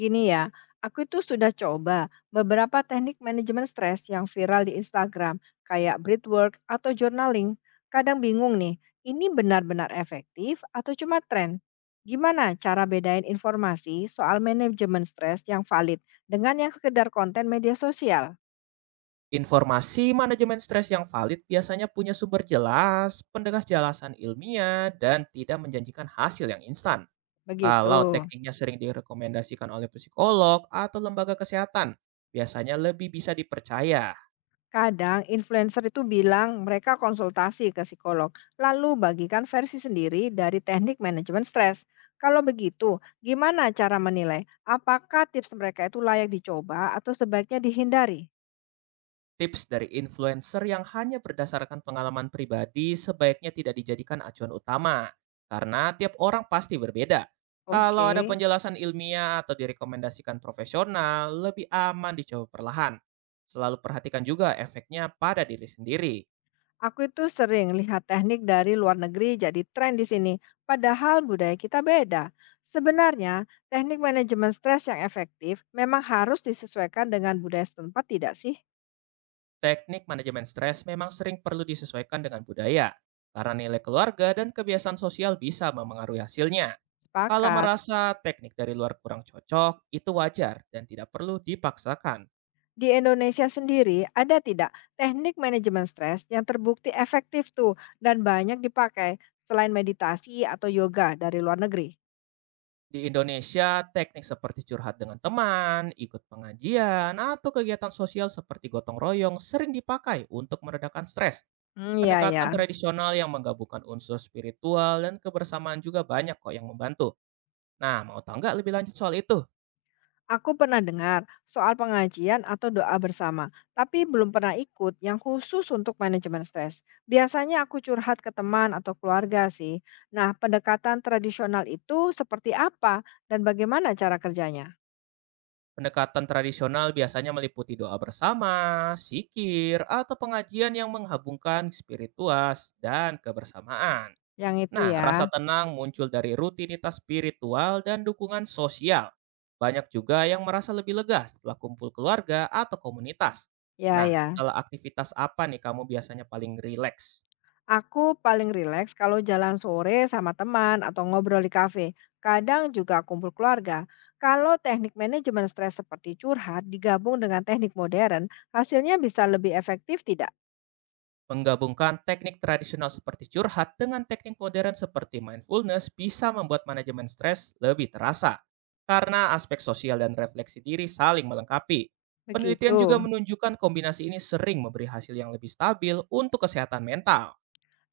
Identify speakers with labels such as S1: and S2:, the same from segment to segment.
S1: Gini ya, aku itu sudah coba beberapa teknik manajemen stres yang viral di Instagram, kayak breathwork atau journaling. Kadang bingung nih, ini benar-benar efektif atau cuma tren? Gimana cara bedain informasi soal manajemen stres yang valid dengan yang sekedar konten media sosial?
S2: Informasi manajemen stres yang valid biasanya punya sumber jelas, pendekas jelasan ilmiah, dan tidak menjanjikan hasil yang instan.
S1: Begitu.
S2: Kalau tekniknya sering direkomendasikan oleh psikolog atau lembaga kesehatan, biasanya lebih bisa dipercaya.
S1: Kadang influencer itu bilang mereka konsultasi ke psikolog, lalu bagikan versi sendiri dari teknik manajemen stres. Kalau begitu, gimana cara menilai apakah tips mereka itu layak dicoba atau sebaiknya dihindari?
S2: Tips dari influencer yang hanya berdasarkan pengalaman pribadi sebaiknya tidak dijadikan acuan utama, karena tiap orang pasti berbeda. Kalau ada
S1: Oke,
S2: penjelasan ilmiah atau direkomendasikan profesional, lebih aman dicoba perlahan. Selalu perhatikan juga efeknya pada diri sendiri.
S1: aku itu sering lihat teknik dari luar negeri jadi tren di sini, padahal budaya kita beda. Sebenarnya, teknik manajemen stres yang efektif memang harus disesuaikan dengan budaya setempat tidak sih?
S2: Teknik manajemen stres memang sering perlu disesuaikan dengan budaya, karena nilai keluarga dan kebiasaan sosial bisa memengaruhi hasilnya. Kalau
S1: Sepakat.
S2: merasa teknik dari luar kurang cocok, itu wajar dan tidak perlu dipaksakan.
S1: Di Indonesia sendiri, ada tidak teknik manajemen stres yang terbukti efektif tuh dan banyak dipakai selain meditasi atau yoga dari luar negeri?
S2: Di Indonesia, teknik seperti curhat dengan teman, ikut pengajian, atau kegiatan sosial seperti gotong royong sering dipakai untuk meredakan stres.
S1: Hmm, ya
S2: Pendekatan
S1: ya.
S2: tradisional yang menggabungkan unsur spiritual dan kebersamaan juga banyak kok yang membantu. Nah, mau tahu nggak lebih lanjut soal itu?
S1: Aku pernah dengar soal pengajian atau doa bersama, tapi belum pernah ikut yang khusus untuk manajemen stres. Biasanya aku curhat ke teman atau keluarga sih. Nah, pendekatan tradisional itu seperti apa dan bagaimana cara kerjanya?
S2: Pendekatan tradisional biasanya meliputi doa bersama, sikir, atau pengajian yang menggabungkan spiritual dan kebersamaan.
S1: Yang itu
S2: Nah,
S1: ya.
S2: rasa tenang muncul dari rutinitas spiritual dan dukungan sosial. Banyak juga yang merasa lebih lega setelah kumpul keluarga atau komunitas.
S1: Ya
S2: Nah,
S1: ya.
S2: setelah aktivitas apa nih kamu biasanya paling rileks?
S1: Aku paling rileks kalau jalan sore sama teman atau ngobrol di kafe. Kadang juga kumpul keluarga. Kalau teknik manajemen stres seperti curhat digabung dengan teknik modern, hasilnya bisa lebih efektif tidak?
S2: Menggabungkan teknik tradisional seperti curhat dengan teknik modern seperti mindfulness bisa membuat manajemen stres lebih terasa. Karena aspek sosial dan refleksi diri saling melengkapi. Penelitian juga
S1: Begitu.
S2: menunjukkan kombinasi ini sering memberi hasil yang lebih stabil untuk kesehatan mental.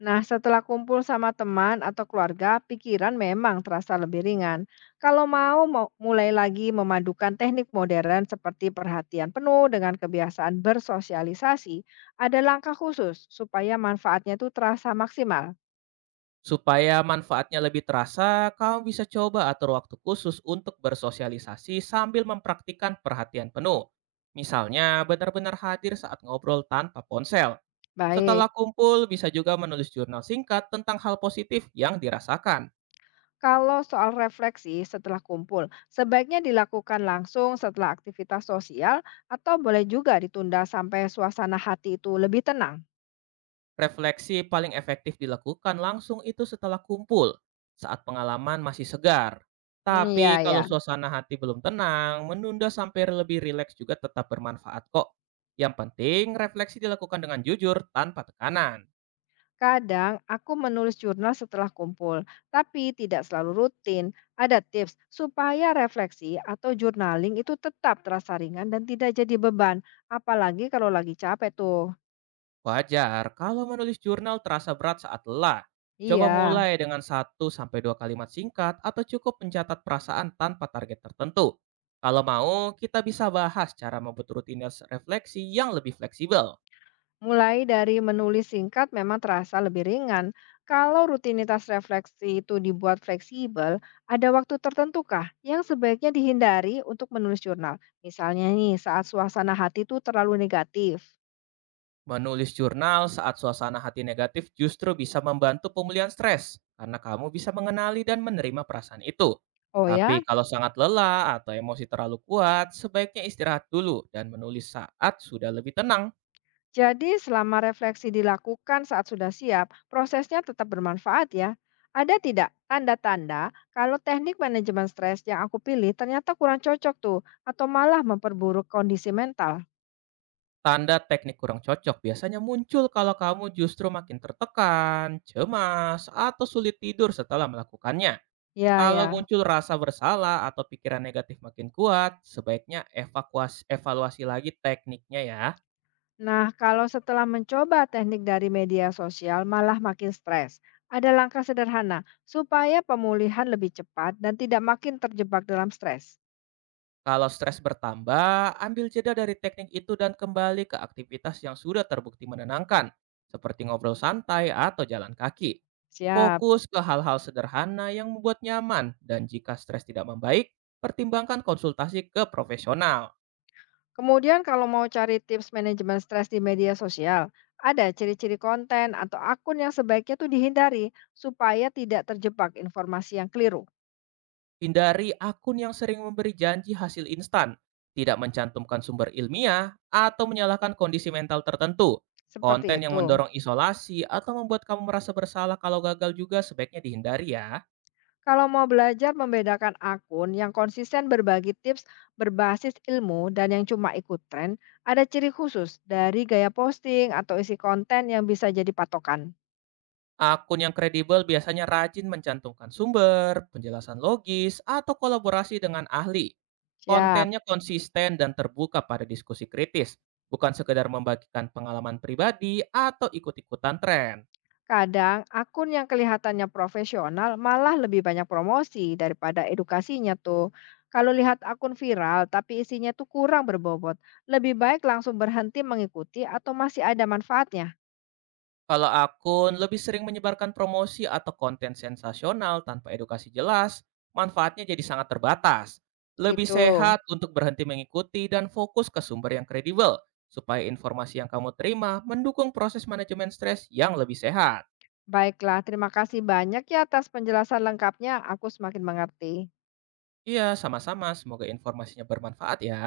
S1: Nah, setelah kumpul sama teman atau keluarga, pikiran memang terasa lebih ringan. Kalau mau mau- mulai lagi memadukan teknik modern seperti perhatian penuh dengan kebiasaan bersosialisasi, ada langkah khusus supaya manfaatnya itu terasa maksimal.
S2: Supaya manfaatnya lebih terasa, kamu bisa coba atur waktu khusus untuk bersosialisasi sambil mempraktikkan perhatian penuh. Misalnya, benar-benar hadir saat ngobrol tanpa ponsel. Setelah
S1: Baik,
S2: kumpul, bisa juga menulis jurnal singkat tentang hal positif yang dirasakan.
S1: kalau soal refleksi setelah kumpul, sebaiknya dilakukan langsung setelah aktivitas sosial atau boleh juga ditunda sampai suasana hati itu lebih tenang.
S2: Refleksi paling efektif dilakukan langsung itu setelah kumpul, saat pengalaman masih segar.
S1: Hmm,
S2: Tapi
S1: ya,
S2: kalau
S1: ya.
S2: suasana hati belum tenang, menunda sampai lebih rileks juga tetap bermanfaat kok. Yang penting, refleksi dilakukan dengan jujur tanpa tekanan.
S1: Kadang aku menulis jurnal setelah kumpul, tapi tidak selalu rutin. Ada tips supaya refleksi atau journaling itu tetap terasa ringan dan tidak jadi beban, apalagi kalau lagi capek tuh.
S2: Wajar kalau menulis jurnal terasa berat saat lelah. Coba
S1: Iya.
S2: mulai dengan satu sampai dua kalimat singkat atau cukup mencatat perasaan tanpa target tertentu. Kalau mau, kita bisa bahas cara membuat rutinitas refleksi yang lebih fleksibel.
S1: Mulai dari menulis singkat memang terasa lebih ringan. Kalau rutinitas refleksi itu dibuat fleksibel, ada waktu tertentu kah yang sebaiknya dihindari untuk menulis jurnal? Misalnya nih, saat suasana hati itu terlalu negatif.
S2: Menulis jurnal saat suasana hati negatif justru bisa membantu pemulihan stres, karena kamu bisa mengenali dan menerima perasaan itu.
S1: Oh ya,
S2: Tapi kalau sangat lelah atau emosi terlalu kuat, sebaiknya istirahat dulu dan menulis saat sudah lebih tenang.
S1: jadi selama refleksi dilakukan saat sudah siap, prosesnya tetap bermanfaat ya. Ada tidak tanda-tanda kalau teknik manajemen stres yang aku pilih ternyata kurang cocok tuh, atau malah memperburuk kondisi mental?
S2: Tanda teknik kurang cocok biasanya muncul kalau kamu justru makin tertekan, cemas, atau sulit tidur setelah melakukannya.
S1: Ya,
S2: Kalau
S1: ya.
S2: muncul rasa bersalah atau pikiran negatif makin kuat, sebaiknya evaluasi lagi tekniknya ya.
S1: Nah, kalau setelah mencoba teknik dari media sosial malah makin stres, ada langkah sederhana supaya pemulihan lebih cepat dan tidak makin terjebak dalam stres.
S2: Kalau stres bertambah, ambil jeda dari teknik itu dan kembali ke aktivitas yang sudah terbukti menenangkan, seperti ngobrol santai atau jalan kaki.
S1: Siap.
S2: Fokus ke hal-hal sederhana yang membuat nyaman, dan jika stres tidak membaik, pertimbangkan konsultasi ke profesional.
S1: Kemudian kalau mau cari tips manajemen stres di media sosial, ada ciri-ciri konten atau akun yang sebaiknya tuh dihindari supaya tidak terjebak informasi yang keliru.
S2: Hindari akun yang sering memberi janji hasil instan, tidak mencantumkan sumber ilmiah, atau menyalahkan kondisi mental tertentu.
S1: Seperti
S2: Konten yang
S1: itu.
S2: mendorong isolasi atau membuat kamu merasa bersalah kalau gagal juga sebaiknya dihindari ya.
S1: Kalau mau belajar membedakan akun yang konsisten berbagi tips berbasis ilmu dan yang cuma ikut tren, ada ciri khusus dari gaya posting atau isi konten yang bisa jadi patokan.
S2: Akun yang kredibel biasanya rajin mencantumkan sumber, penjelasan logis, atau kolaborasi dengan ahli.
S1: Siap.
S2: Kontennya konsisten dan terbuka pada diskusi kritis, bukan sekedar membagikan pengalaman pribadi atau ikut-ikutan tren.
S1: Kadang akun yang kelihatannya profesional malah lebih banyak promosi daripada edukasinya tuh. Kalau lihat akun viral tapi isinya tuh kurang berbobot, lebih baik langsung berhenti mengikuti atau masih ada manfaatnya.
S2: Kalau akun lebih sering menyebarkan promosi atau konten sensasional tanpa edukasi jelas, manfaatnya jadi sangat terbatas. Lebih
S1: Gitu.
S2: sehat untuk berhenti mengikuti dan fokus ke sumber yang kredibel, supaya informasi yang kamu terima mendukung proses manajemen stres yang lebih sehat.
S1: Baiklah, terima kasih banyak ya atas penjelasan lengkapnya. Aku semakin mengerti.
S2: Iya, sama-sama. Semoga informasinya bermanfaat ya.